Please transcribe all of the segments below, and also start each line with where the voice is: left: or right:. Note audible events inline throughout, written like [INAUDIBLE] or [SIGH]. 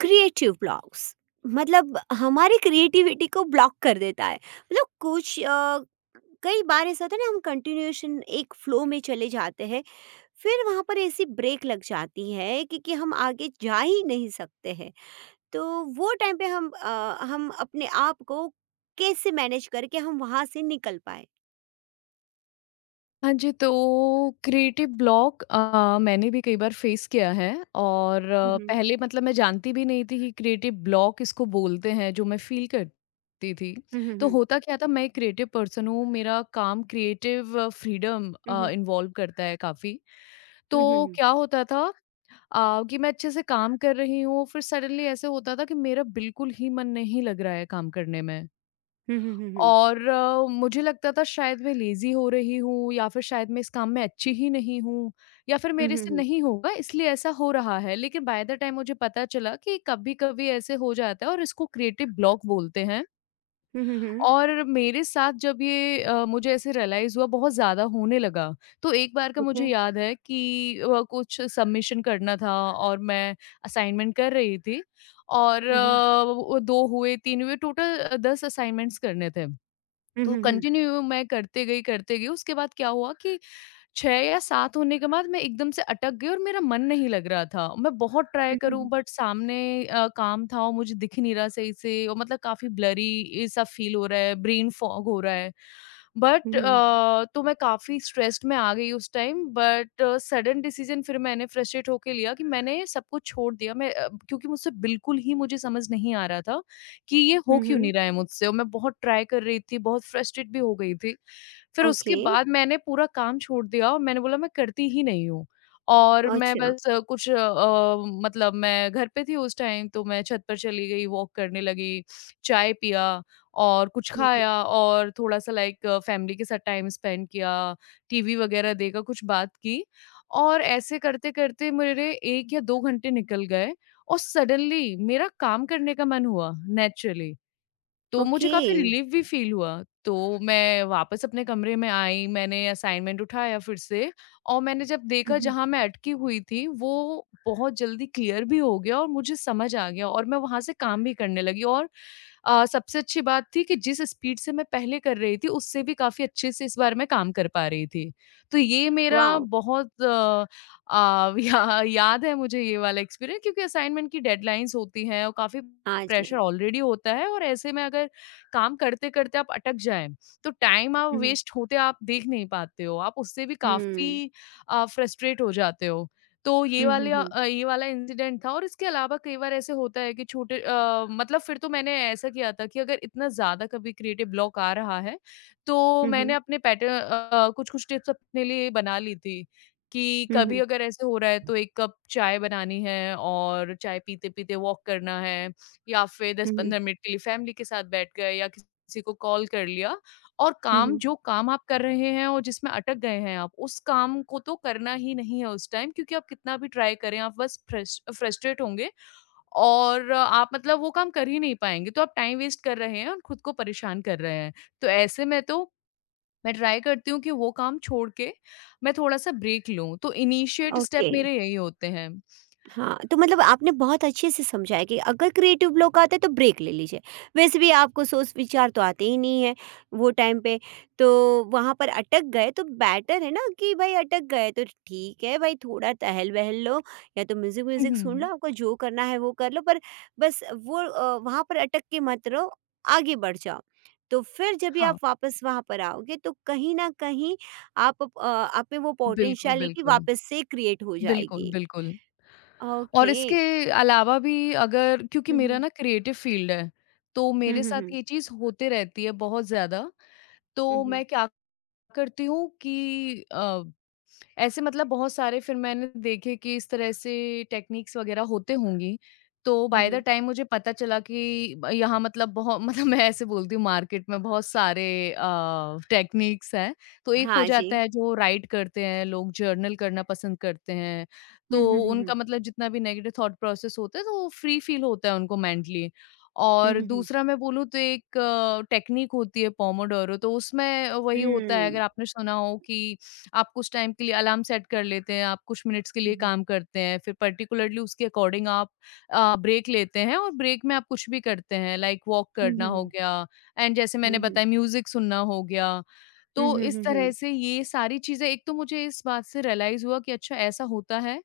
right: Creative blocks मतलब हमारी creativity को ब्लॉक कर देता है मतलब कुछ कई बार ऐसा होता है ना हम कंटिन्यूएशन एक फ्लो में चले जाते हैं फिर वहाँ पर ऐसी ब्रेक लग जाती है क्योंकि हम आगे जा ही नहीं सकते हैं तो वो टाइम पे हम अपने आप को कैसे मैनेज करके हम वहाँ से निकल पाए।
left: हाँ जी, तो क्रिएटिव ब्लॉक मैंने भी कई बार फेस किया है। और
right: हम्म,
left: पहले मतलब मैं जानती भी नहीं थी कि क्रिएटिव ब्लॉक इसको बोलते हैं जो मैं फील करती थी।
right: हम्म,
left: तो
right: हम्म,
left: होता क्या था, मैं एक क्रिएटिव पर्सन हूँ, मेरा काम क्रिएटिव फ्रीडम
right: हम्म,
left: इन्वॉल्व करता है काफ़ी।
right: हम्म,
left: तो
right: हम्म,
left: क्या होता था, कि मैं अच्छे से काम कर रही हूँ, फिर सडनली ऐसे होता था कि मेरा बिल्कुल ही मन नहीं लग रहा है काम करने में।
right: हम्म, हम्म, हम्म,
left: और मुझे लगता था शायद मैं लेज़ी हो रही हूँ या फिर शायद मैं इस काम में अच्छी ही नहीं हूँ, या फिर मेरे
right: हम्म,
left: से
right: हम्म,
left: नहीं होगा इसलिए ऐसा हो रहा है। लेकिन बाय द टाइम मुझे पता चला कि कभी-कभी ऐसे हो जाता है और इसको क्रिएटिव ब्लॉक बोलते हैं।
right: हम्म, हम्म,
left: और मेरे साथ जब ये मुझे ऐसे रियलाइज़ हुआ बहुत ज़्यादा होने लगा। तो एक बार का
right: ओके।
left: मुझे याद है कि कुछ सबमिशन करना था और मैं असाइनमेंट कर रही थी, और
right: हम्म, हम्म,
left: वो 2 हुए, 3 हुए, टोटल 10 असाइनमेंट्स करने थे।
right: हम्म,
left: तो
right: हम्म,
left: कंटिन्यू मैं करते गई, करते गई। उसके बाद क्या हुआ कि 6 या 7 होने के बाद मैं एकदम से अटक गई और मेरा मन नहीं लग रहा था। मैं बहुत ट्राई करूँ,
right: हम्म,
left: बट सामने काम था और मुझे दिख नहीं रहा सही से, और मतलब काफ़ी ब्लरी सा फील हो रहा है, ब्रेन फॉग हो रहा है। बट
right: हम्म,
left: तो मैं काफ़ी स्ट्रेस्ड में आ गई उस टाइम, बट सडन डिसीज़न फिर मैंने फ्रस्ट्रेट होके लिया कि मैंने सब कुछ छोड़ दिया। मैं क्योंकि मुझसे बिल्कुल ही मुझे समझ नहीं आ रहा था कि ये हो
right: हम्म,
left: क्यों
right: हम्म,
left: नहीं रहा है मुझसे, और मैं बहुत ट्राई कर रही थी, बहुत फ्रस्ट्रेट भी हो गई थी। फिर उसके
right: ओके,
left: बाद मैंने पूरा काम छोड़ दिया और मैंने बोला मैं करती ही नहीं हूँ, और मैं
right: अच्छा।
left: बस कुछ मतलब मैं घर पे थी उस टाइम, तो मैं छत पर चली गई, वॉक करने लगी, चाय पिया और कुछ
right: हुँ, हुँ।
left: खाया और थोड़ा-सा लाइक फैमिली के साथ टाइम स्पेंड किया, टीवी वगैरह देखा, कुछ बात की, और ऐसे करते-करते मेरे 1 या 2 घंटे निकल गए और सडनली मेरा काम करने का मन हुआ नेचुरली, तो मुझे
right: ओके।
left: काफ़ी रिलीफ़ भी फ़ील हुआ। तो मैं वापस अपने कमरे में आई, मैंने असाइनमेंट उठाया फिर से, और मैंने जब
right: हुँ,
left: देखा
right: हुँ।
left: जहाँ मैं अटकी हुई थी, वो बहुत जल्दी क्लियर भी हो गया और मुझे समझ आ गया और मैं वहाँ से काम भी करने लगी। और सबसे अच्छी बात थी कि जिस स्पीड से मैं पहले कर रही थी, उससे भी काफ़ी अच्छे से इस बार मैं काम कर पा रही थी। तो ये मेरा
right: वाओ!
left: बहुत [LAUGHS] याद है मुझे ये वाला एक्सपीरियंस, क्योंकि असाइनमेंट की डेडलाइन्स होती हैं और काफ़ी
right: आज है।
left: प्रेशर ऑलरेडी होता है, और ऐसे में अगर काम करते-करते आप अटक जाएँ, तो टाइम आप
right: हुँ, हुँ।
left: वेस्ट होते आप देख नहीं पाते हो। आप उससे भी
right: हुँ।
left: काफ़ी फ्रस्ट्रेट हो जाते हो। तो
right: हुँ, हुँ, हुँ।
left: ये वाला इंसिडेंट था, और इसके अलावा कई बार ऐसे होता है कि मतलब फिर तो मैंने ऐसा किया था कि अगर इतना ज़्यादा कभी क्रिएटिव ब्लॉक आ रहा है, तो
right: हुँ,
left: मैंने
right: हुँ।
left: अपने कुछ-कुछ टिप्स अपने लिए बना ली थी, कि
right: हुँ,
left: कभी
right: हुँ।
left: अगर ऐसे हो रहा है तो 1 कप चाय बनानी है और चाय पीते-पीते वॉक करना है, या फिर
right: हुँ, हुँ।
left: 10-15 मिनट के लिए फैमिली के साथ बैठ गए या किसी को कॉल कर लिया, और
right: हुँ,
left: काम
right: हुँ।
left: जो काम आप कर रहे हैं और जिसमें अटक गए हैं आप, उस काम को तो करना ही नहीं है उस टाइम, क्योंकि आप कितना भी ट्राई करें, आप बस फ्रस्ट्रेट होंगे और आप मतलब वो काम कर ही नहीं पाएँगे। तो आप टाइम वेस्ट कर रहे हैं और खुद को परेशान कर रहे हैं। तो ऐसे में तो मैं ट्राई करती हूँ कि वो काम छोड़ के मैं थोड़ा-सा ब्रेक लूँ। तो इनिशिएट स्टेप
right: ओके।
left: मेरे यही होते हैं। हुँ,
right: हाँ, तो मतलब आपने बहुत अच्छे से समझा है कि अगर क्रिएटिव ब्लॉक आता है तो ब्रेक ले लीजिए। वैसे भी आपको सोच विचार तो आते ही नहीं है वो टाइम पे, तो वहाँ पर अटक गए तो बेटर है ना कि भाई अटक गए तो ठीक है भाई थोड़ा टहल-वहल लो या तो
left: हुँ,
right: म्यूज़िक-व्यूज़िक सुन लो,
left: हुँ।
right: आपको जो करना है वो कर लो पर बस वो वहाँ पर अटक के मत रहो, आगे बढ़ जाओ। तो फिर जब भी
left: हाँ,
right: आप वापस वहाँ पर आओगे तो कहीं न कहीं आप में वो
left: बिल्कुल,
right: पोटेंशियलिटी
left: बिल्कुल।
right: वापस से क्रिएट हो
left: बिल्कुल,
right: जाएगी।
left: बिल्कुल। और
right: ओके।
left: इसके अलावा भी, अगर क्योंकि
right: हुँ,
left: मेरा
right: हुँ।
left: ना क्रिएटिव फ़ील्ड है, तो
right: हुँ,
left: मेरे
right: हुँ,
left: साथ
right: हुँ।
left: ये चीज़ होते रहती है बहुत ज़्यादा।
right: हुँ,
left: तो
right: हुँ।
left: मैं क्या करती हूँ कि ऐसे मतलब बहुत सारे फिर मैंने देखे कि इस तरह से टेक्निक्स वगैरह होते होंगी। तो
right: हुँ,
left: बाय द
right: हुँ।
left: टाइम मुझे पता चला कि ब यहाँ मतलब बहुत [LAUGHS] मतलब मैं ऐसे बोलती हूँ, मार्केट में बहुत सारे टेक्निक्स हैं। तो एक हो
right: हाँ जी।
left: जाता है जो राइट करते हैं, लोग जर्नल करना पसंद करते हैं।
right: हुँ,
left: तो
right: हुँ, हुँ,
left: उनका
right: हुँ।
left: मतलब जितना भी नेगेटिव थॉट प्रोसेस होता है, तो वो फ्री फ़ील होता है उनको मेंटली।
right: हुँ,
left: और
right: हुँ, हुँ।
left: दूसरा मैं बोलूँ तो एक टेक्निक होती है पोमोडोरो, तो उसमें वही होता है, अगर
right: हुँ।
left: आपने सुना हो, कि आप कुछ टाइम के लिए अलार्म सेट कर लेते हैं, आप कुछ मिनट्स के लिए
right: हुँ, हुँ।
left: काम करते हैं, फिर पर्टिकुलरली उसके अकॉर्डिंग आप ब्रेक लेते हैं और ब्रेक में आप कुछ भी करते हैं, लाइक वॉक
right: हुँ,
left: करना
right: हुँ,
left: हो
right: हुँ।
left: गया, एंड जैसे मैंने
right: हुँ, हुँ।
left: बताया म्यूज़िक सुनना हो गया।
right: हुँ,
left: तो
right: हुँ,
left: इस
right: हुँ,
left: तरह
right: हुँ।
left: से ये सारी चीज़ें, एक तो मुझे इस बात से रियलाइज़ हुआ कि अच्छा ऐसा होता है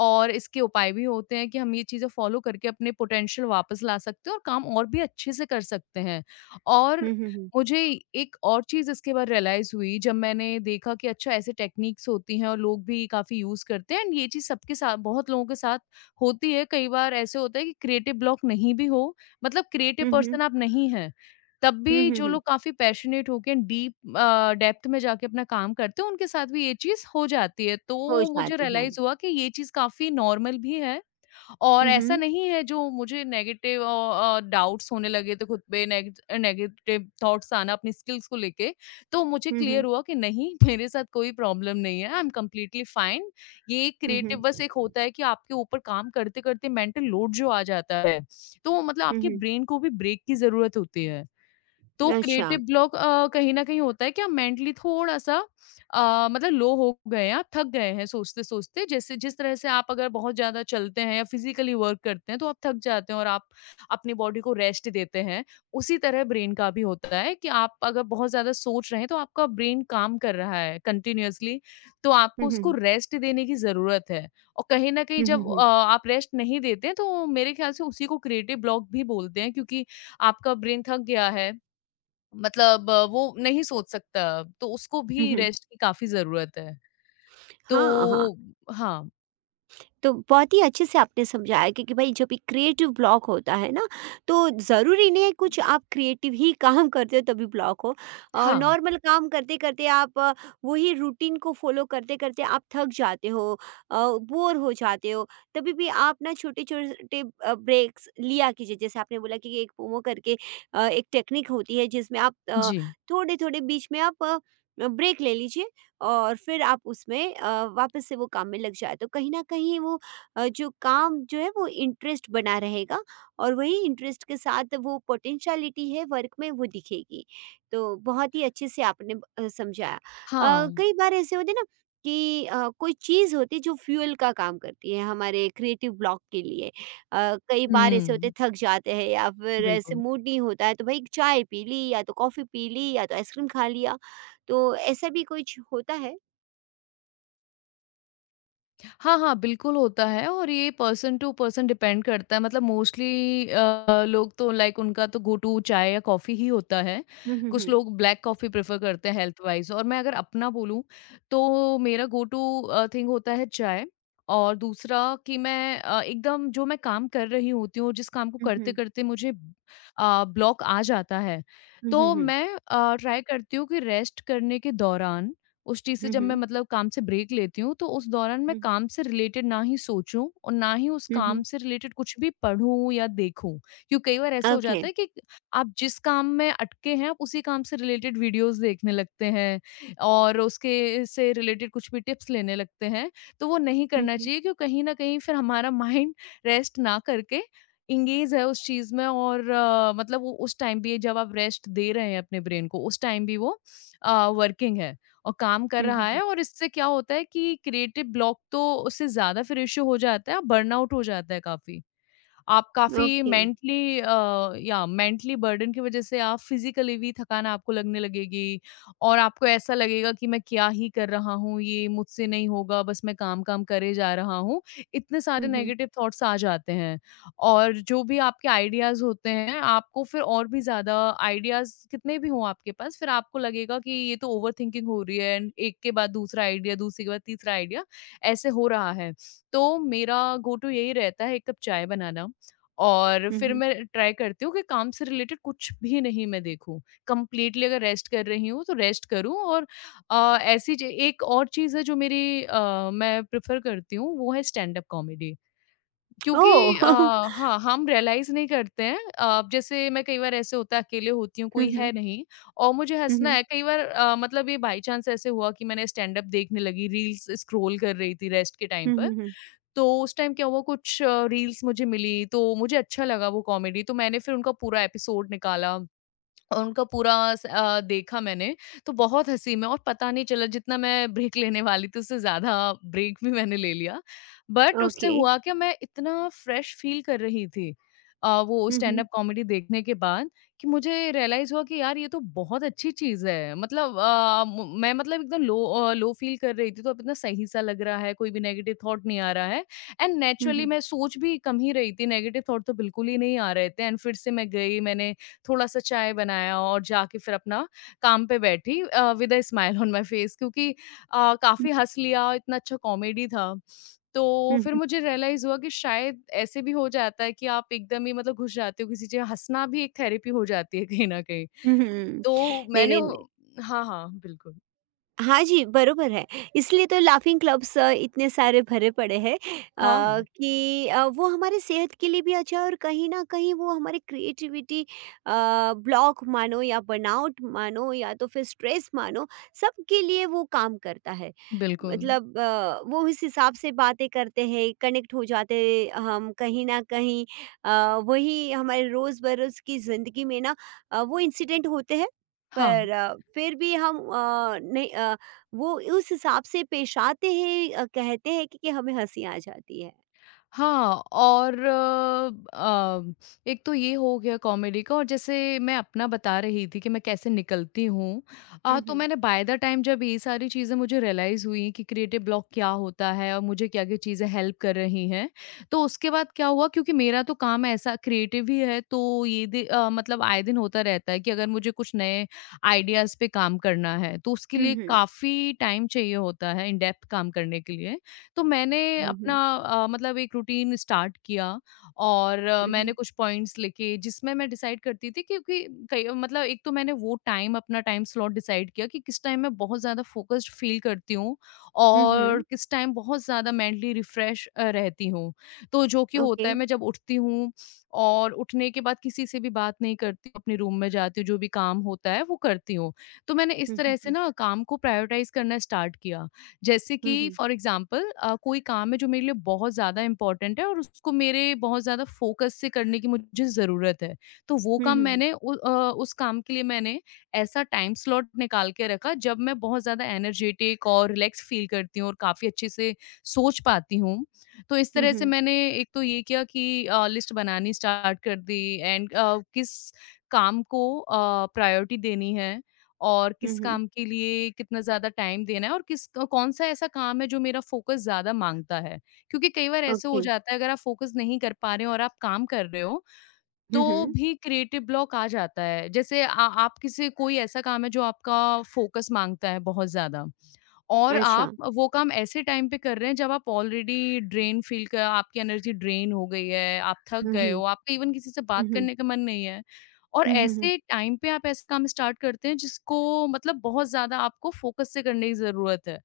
left: और इसके उपाय भी होते हैं, कि हम ये चीज़ें फ़ॉलो करके अपने पोटेंशियल वापस ला सकते हैं और काम और भी अच्छे से कर सकते हैं। और
right: हुँ, हुँ, हुँ।
left: मुझे एक और चीज़ इसके बाद रियलाइज़ हुई, जब मैंने देखा कि अच्छा ऐसे टेक्नीक्स होती हैं और लोग भी काफ़ी यूज़ करते हैं एंड ये चीज़ सबके साथ, बहुत लोगों के साथ होती है। कई बार ऐसे होता है कि क्रिएटिव ब्लॉक नहीं भी हो, मतलब क्रिएटिव
right: हुँ, हुँ।
left: पर्सन आप नहीं हैं, तब
right: हुँ,
left: भी
right: हुँ,
left: जो
right: हुँ।
left: लोग काफ़ी पैशनेट होके डेप्थ में जाके अपना काम करते हैं, उनके साथ भी ये चीज़ हो जाती है।
right: हो
left: तो मुझे
right: जाती है।
left: रियलाइज़ हुआ कि ये चीज़ काफ़ी नॉर्मल भी है और
right: हुँ,
left: ऐसा
right: हुँ।
left: नहीं है, जो मुझे नेगेटिव डाउट्स होने लगे थे खुद पे, नेगेटिव थॉट्स आना अपनी स्किल्स को लेके, तो मुझे
right: हुँ,
left: क्लियर
right: हुँ।
left: हुआ कि नहीं, [LAUGHS] मेरे साथ कोई प्रॉब्लम नहीं है, आई एम कंप्लीटली फाइन। ये एक
right: हुँ,
left: क्रिएटिव बस
right: हुँ।
left: एक होता है कि आपके ऊपर काम करते-करते मेंटल लोड जो आ जाता है, तो मतलब
right: हुँ,
left: आपके
right: हुँ।
left: ब्रेन को भी ब्रेक की ज़रूरत होती है। तो
right: अच्छा।
left: क्रिएटिव ब्लॉक कहीं न कहीं होता है कि आप मेंटली थोड़ा-सा मतलब लो हो गए हैं, आप थक गए हैं सोचते-सोचते। जैसे जिस तरह से आप अगर बहुत ज़्यादा चलते हैं या फिज़िकली वर्क करते हैं, तो आप थक जाते हैं और आप अपनी बॉडी को रेस्ट देते हैं। उसी तरह ब्रेन का भी होता है कि आप अगर बहुत ज़्यादा सोच रहे हैं, तो आपका ब्रेन काम कर रहा है कंटीन्यूअसली, तो आपको
right: हुँ,
left: उसको
right: हुँ।
left: रेस्ट देने की ज़रूरत है। और कहीं न कहीं
right: हुँ, हुँ,
left: जब
right: हुँ।
left: आप रेस्ट नहीं देते हैं, तो मेरे ख्याल से उसी को क्रिएटिव ब्लॉक भी बोलते हैं, क्योंकि आपका ब्रेन थक गया है। मतलब वो नहीं सोच सकता, तो उसको
right: हुँ,
left: भी
right: हुँ।
left: रेस्ट की काफ़ी ज़रूरत है।
right: हाँ, हाँ।
left: तो हाँ।
right: तो बहुत ही अच्छे से आपने समझाया कि भाई जब भी क्रिएटिव ब्लॉक होता है ना तो ज़रूरी नहीं है कुछ आप क्रिएटिव ही काम करते हो तभी ब्लॉक हो और
left: हाँ,
right: नॉर्मल काम करते करते आप वही रूटीन को फॉलो करते करते आप थक जाते हो बोर हो जाते हो तभी भी आप ना छोटे छोटे ब्रेक्स लिया कीजिए जैसे आपने बोला कि एक पोमो करके एक टेक्निक होती है जिसमें आप
left: जी।
right: थोड़े थोड़े बीच में आप ब्रेक ले लीजिए और फिर आप उसमें वापस से वो काम में लग जाए तो कहीं न कहीं वो जो काम जो है वो इंटरेस्ट बना रहेगा और वही इंटरेस्ट के साथ वो पोटेंशियलिटी है वर्क में वो दिखेगी। तो बहुत ही अच्छे से आपने समझाया।
left: हाँ।
right: कई बार ऐसे होते हैं ना कि कोई चीज़ होती है जो फ्यूल का काम करती है हमारे क्रिएटिव ब्लॉक के लिए। कई बार ऐसे होते
left: हुँ,
right: हैं थक जाते हैं या फिर ऐसे
left: बिल्कुल।
right: मूड नहीं होता है तो भई चाय पी ली या तो कॉफ़ी पी ली या तो आइसक्रीम खा लिया। तो ऐसा भी कुछ होता है?
left: हाँ, हाँ, बिल्कुल होता है, और ये पर्सन टू पर्सन डिपेंड करता है, मतलब मोस्टली लोग तो लाइक उनका तो गो टू चाय या कॉफ़ी ही होता है।
right: Mhm,
left: कुछ
right: mhm,
left: लोग ब्लैक कॉफ़ी प्रेफ़र करते हैं हेल्थ वाइज़, और मैं अगर अपना बोलूँ तो मेरा गो टू थिंग होता है चाय, और दूसरा कि मैं एकदम जो मैं काम कर रही होती हूँ, जिस काम को
right: mhm,
left: करते-करते मुझे ब्लॉक आ जाता है, तो
right: mhm,
left: मैं ट्राई करती हूँ कि रेस्ट करने के दौरान, उस चीज़ से जब मैं
right: mhm,
left: मतलब काम से ब्रेक लेती हूँ, तो उस दौरान मैं
right: mhm,
left: काम से रिलेटेड ना ही सोचूँ और ना ही उस काम
right: mhm.
left: से रिलेटेड कुछ भी पढूँ या देखूँ। क्यों कई बार ऐसा हो जाता
right: Okay.
left: है कि आप जिस काम में अटके हैं, आप उसी काम से रिलेटेड वीडियोज़ देखने लगते हैं और उसके से रिलेटेड कुछ भी टिप्स लेने लगते हैं, तो वो नहीं करना
right: Mhm,
left: चाहिए, क्यों कहीं न कहीं फिर हमारा माइंड [LAUGHS] रेस्ट ना करके एंगेज है उस चीज़ में, और मतलब वो उस टाइम भी जब आप रेस्ट दे रहे हैं अपने ब्रेन को, उस टाइम भी वो वर्किंग है। और काम कर रहा
right: mhm,
left: है,
right: mhm.
left: और इससे क्या होता है कि क्रिएटिव ब्लॉक तो उससे ज़्यादा फिर इश्यू हो जाता है, बर्नआउट हो जाता है काफ़ी। आप काफ़ी
right: Okay.
left: मेंटली या मेंटली बर्डन की वजह से आप फिज़िकली भी थकान आपको लगने लगेगी, और आपको ऐसा लगेगा कि मैं क्या ही कर रहा हूँ, ये मुझसे नहीं होगा, बस मैं काम-काम करे जा रहा हूँ। इतने सारे
right: Mhm,
left: नेगेटिव थॉट्स आ जाते हैं, और जो भी आपके आइडियाज़ होते हैं, आपको फिर और भी ज़्यादा आइडियाज़ कितने भी हों आपके पास, फिर आपको लगेगा कि ये तो ओवरथिंकिंग हो रही है, एंड एक के बाद दूसरा आइडिया, दूसरे के बाद तीसरा आइडिया, ऐसे हो रहा है। तो मेरा गो टू यही रहता है एक कप चाय बनाना। और फिर
right: mhm.
left: मैं ट्राई करती हूँ कि काम से रिलेटेड कुछ भी नहीं मैं देखूँ। कंप्लीटली अगर रेस्ट कर रही हूँ, तो रेस्ट करूँ और अ, ऐसी ज एक और चीज़ है जो मैं प्रेफ़र करती हूँ, वो है स्टैंड अप कॉमेडी। क्योंकि अ,
right: Oh. [LAUGHS]
left: हाँ, हम रियलाइज़ नहीं करते हैं, जैसे मैं कई बार ऐसे होता है अकेले होती हूँ, कोई है
right: Mhm,
left: नहीं और मुझे हँसना
right: mhm,
left: है। कई बार, मतलब ये बाई चांस ऐसे हुआ कि मैंने स्टैंड-अप देखने लगी, रील्स स्क्रॉल कर रही थी रेस्ट के टाइम
right: mhm,
left: पर।
right: mhm.
left: तो उस टाइम क्या हुआ कुछ रील्स मुझे मिली, तो मुझे अच्छा लगा वो कॉमेडी, तो मैंने फिर उनका पूरा एपिसोड निकाला। और उनका देखा मैंने, तो बहुत हँसी में और पता नहीं चला जितना मैं ब्रेक लेने वाली थी उससे ज़्यादा ब्रेक भी मैंने ले लिया। बट उससे
right: Okay.
left: हुआ क्या मैं इतना फ्रेश फ़ील कर रही थी, वो स्टैंड अप
right: Mhm,
left: कॉमेडी देखने के बाद कि मुझे रियलाइज़ हुआ कि यार ये तो बहुत अच्छी चीज़ है। मतलब अ, म मैं मतलब एकदम लो फ़ील कर रही थी तो अब इतना सही-सा लग रहा है, कोई भी नेगेटिव थॉट नहीं आ रहा है एंड नेचुरली
right: mhm,
left: मैं सोच भी कम ही रही थी, नेगेटिव थॉट तो बिल्कुल ही नहीं आ रहे थे एंड फिर से मैं गई मैंने थोड़ा-सा चाय बनाया और जाके फिर अपना काम पे बैठी, with a smile on my face क्योंकि
right: mhm,
left: काफ़ी हँस लिया, इतना अच्छा कॉमेडी था। तो फिर
right: mhm,
left: मुझे रियलाइज़ हुआ कि शायद ऐसे भी हो जाता है कि आप एकदम ही मतलब घुस जाते हो किसी चीज़ हँसना भी एक थेरेपी हो जाती है कहीं न कहीं।
right: mhm.
left: तो
right: नहीं,
left: मैंने
right: नहीं।
left: हाँ, हाँ, बिल्कुल।
right: हाँ जी, बरोबर है। इसलिए तो लाफिंग क्लब्स इतने सारे भरे पड़े हैं
left: हाँ,
right: कि वो हमारे सेहत के लिए भी अच्छा है और कहीं न कहीं वो हमारी क्रिएटिविटी ब्लॉक मानो या बर्नआउट मानो या तो फिर स्ट्रेस मानो, सबके लिए वो काम करता है।
left: बिल्कुल।
right: मतलब वो इस हिसाब से बातें करते हैं, कनेक्ट हो जाते हैं हम कहीं न कहीं। वही हमारे रोज़-बरोज़ की ज़िंदगी में ना वो इंसिडेंट होते हैं
left: हाँ।
right: पर फिर भी हम नहीं वो उस हिसाब से पेश आते हैं, कहते हैं कि हमें हँसी आ जाती है।
left: हाँ, और एक तो ये हो गया कॉमेडी का और जैसे मैं अपना बता रही थी कि मैं कैसे निकलती हूँ।
right: हुँ,
left: तो
right: हुँ।
left: मैंने बाय द टाइम जब ये सारी चीज़ें मुझे रियलाइज़ हुई कि क्रिएटिव ब्लॉक क्या होता है और मुझे क्या-क्या चीज़ें हेल्प कर रही हैं। तो उसके बाद क्या हुआ क्योंकि मेरा तो काम ऐसा क्रिएटिव ही है तो ये मतलब आए दिन होता रहता है कि अगर मुझे कुछ नए आइडियाज़ पे काम करना है, तो उसके
right: हुँ,
left: लिए
right: हुँ।
left: काफ़ी टाइम चाहिए होता है इन डेप्थ काम करने के लिए। तो मैंने
right: हुँ,
left: अपना
right: हुँ।
left: मतलब एक रूटीन स्टार्ट किया और
right: हुँ,
left: मैंने
right: हुँ।
left: कुछ पॉइंट्स लिखे जिसमें मैं डिसाइड करती थी क्योंकि कई मतलब एक तो मैंने वो टाइम अपना टाइम स्लॉट डिसाइड किया कि किस टाइम मैं बहुत ज़्यादा फोकस्ड फील करती हूँ
right: हुँ,
left: और
right: हुँ।
left: किस टाइम बहुत ज़्यादा मेंटली रिफ्रेश रहती हूँ तो जो कि होता
right: ओके।
left: है मैं जब उठती हूँ और उठने के बाद किसी से भी बात नहीं करती अपने रूम में जाती हूँ जो भी काम होता है वो करती हूँ तो मैंने इस
right: हुँ, हुँ,
left: तरह से
right: हुँ।
left: ना काम को प्रायोरिटाइज करना स्टार्ट किया जैसे कि
right: हुँ, हुँ।
left: फॉर एग्ज़ाम्पल, कोई काम है जो मेरे लिए बहुत ज़्यादा इम्पोर्टेंट है और उसको मेरे बहुत ज़्यादा फ़ोकस से करने की मुझे ज़रूरत है। तो वो
right: हुँ,
left: काम
right: हुँ, हुँ।
left: उस काम के लिए मैंने ऐसा टाइम स्लॉट निकाल के रखा जब मैं बहुत ज़्यादा एनर्जेटिक और रिलैक्स फ़ील करती हूँ और काफ़ी अच्छे से सोच पाती हूँ। तो इस
right: हुँ,
left: तरह से
right: हुँ।
left: मैंने एक तो ये किया कि लिस्ट बनानी स्टार्ट कर दी एंड किस काम को प्रायोरिटी देनी है और
right: हुँ,
left: किस
right: हुँ।
left: काम के लिए कितना ज़्यादा टाइम देना है और किस कौन-सा ऐसा काम है जो मेरा फ़ोकस ज़्यादा माँगता है? क्योंकि कई बार ऐसे हो
right: ओके।
left: जाता है अगर आप फ़ोकस नहीं कर पा रहे हो और आप काम कर रहे हो, तो
right: हुँ, हुँ।
left: भी क्रिएटिव ब्लॉक आ जाता है। जैसे आ आप किसी कोई ऐसा काम है जो आपका फ़ोकस माँगता है बहुत ज़्यादा? और आप
right: अच्छा।
left: वो काम ऐसे टाइम पे कर रहे हैं जब आप ऑलरेडी ड्रेन फील कर आपकी एनर्जी ड्रेन हो गई है, आप थक
right: हुँ,
left: गए
right: हुँ।
left: हो, आपका इवन किसी से
right: हुँ,
left: बात
right: हुँ।
left: करने का मन नहीं है। और
right: हुँ, हुँ, हुँ।
left: ऐसे टाइम पे आप ऐसे काम स्टार्ट करते हैं जिसको मतलब बहुत ज़्यादा आपको फ़ोकस से करने की ज़रूरत है।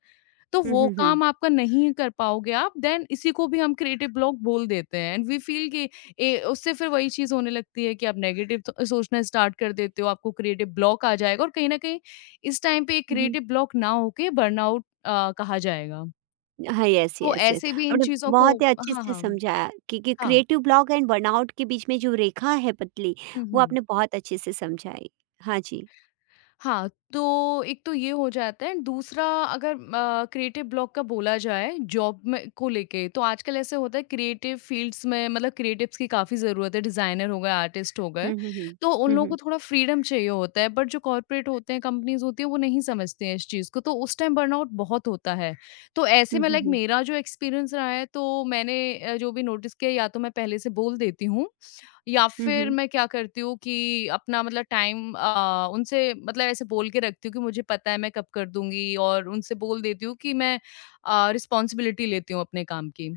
left: तो
right: हुँ,
left: वो
right: हुँ, हुँ।
left: काम आपका नहीं कर पाओगे आप, देन इसी को भी हम क्रिएटिव ब्लॉक बोल देते हैं एंड वी फील कि ए उससे फिर वही चीज़ होने लगती है कि आप नेगेटिव थ सोचना स्टार्ट कर देते हो, आपको क्रिएटिव ब्लॉक आ जाएगा और कहीं न कहीं इस टाइम पे ये
right: हुँ, हुँ।
left: क्रिएटिव ब्लॉक ना होके बर्नआउट, कहा जाएगा।
right: हाँ, यस,
left: तो
right: यस, यस।
left: ऐसे भी इन
right: आपने
left: चीज़ों को
right: बहुत ही अच्छे
left: हाँ,
right: से
left: हाँ।
right: समझाया कि
left: हाँ।
right: क्रिएटिव ब्लॉक एंड बर्नआउट के बीच में जो रेखा है पतली,
left: हुँ,
right: वो
left: हुँ।
right: आपने बहुत अच्छे से समझाई। हाँ जी।
left: हाँ, तो एक तो ये हो जाता है, दूसरा अगर क्रिएटिव ब्लॉक का बोला जाए जॉब में को लेके, तो आजकल ऐसे होता है क्रिएटिव फ़ील्ड्स में मतलब क्रिएटिव्स की काफ़ी ज़रूरत है, डिज़ाइनर हो गए, आर्टिस्ट हो गए,
right: हुँ, हुँ, हुँ।
left: तो उन
right: हुँ,
left: लोगों को
right: हुँ।
left: थोड़ा फ्रीडम चाहिए होता है, बट जो कॉर्पोरेट होते हैं, कंपनीज़ होती हैं, वो नहीं समझते हैं इस चीज़ को, तो उस टाइम बर्नआउट बहुत होता है। तो ऐसे
right: हुँ,
left: में
right: हुँ,
left: लाइक
right: हुँ।
left: मेरा जो एक्सपीरियंस रहा है, तो मैंने जो भी नोटिस किया या तो मैं पहले से बोल देती हूँ या
right: हुँ,
left: फिर
right: हुँ।
left: मैं क्या करती हूँ कि अपना मतलब टाइम, उनसे मतलब ऐसे बोल के रखती हूँ कि मुझे पता है मैं कब कर दूँगी और उनसे बोल देती हूँ कि मैं रिस्पॉन्सिबिलिटी लेती हूँ अपने काम की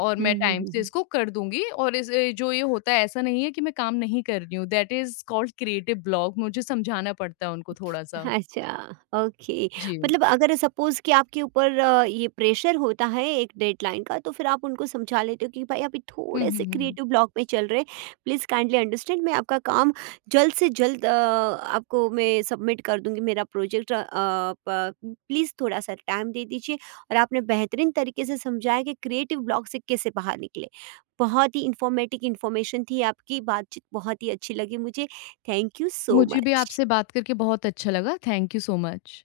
left: और
right: हुँ,
left: मैं
right: हुँ,
left: टाइम
right: हुँ,
left: से
right: हुँ।
left: इसको कर दूँगी और जो ये होता है ऐसा नहीं है कि मैं काम नहीं कर रही हूँ। That is called creative block मुझे समझाना पड़ता है उनको थोड़ा-सा।
right: अच्छा, ओके।
left: जी।
right: मतलब अगर सपोज़ कि आपके ऊपर ये प्रेशर होता है एक डेडलाइन का तो फिर आप उनको समझा लेते हो कि भाई अभी
left: हुँ,
right: थोड़े-से
left: हुँ, हुँ।
right: क्रिएटिव ब्लॉक में चल रहे, प्लीज़ काइंडली अंडरस्टैंड मैं आपका काम जल्द से जल्द आपको मैं सबमिट कर दूँगी मेरा प्रोजेक्ट अ, प प्लीज़ थोड़ा-सा टाइम दे दीजिए और आपने बेहतरीन तरीके से समझाया कि क्रिएटिव ब्लॉक से कैसे बाहर निकलें। बहुत ही इन्फॉर्मेटिव इन्फॉर्मेशन थी आपकी बातचीत बहुत ही अच्छी लगी मुझे। थैंक यू सो
left: मुझे भी
right: मच।
left: आपसे बात करके बहुत अच्छा लगा। Thank you so much.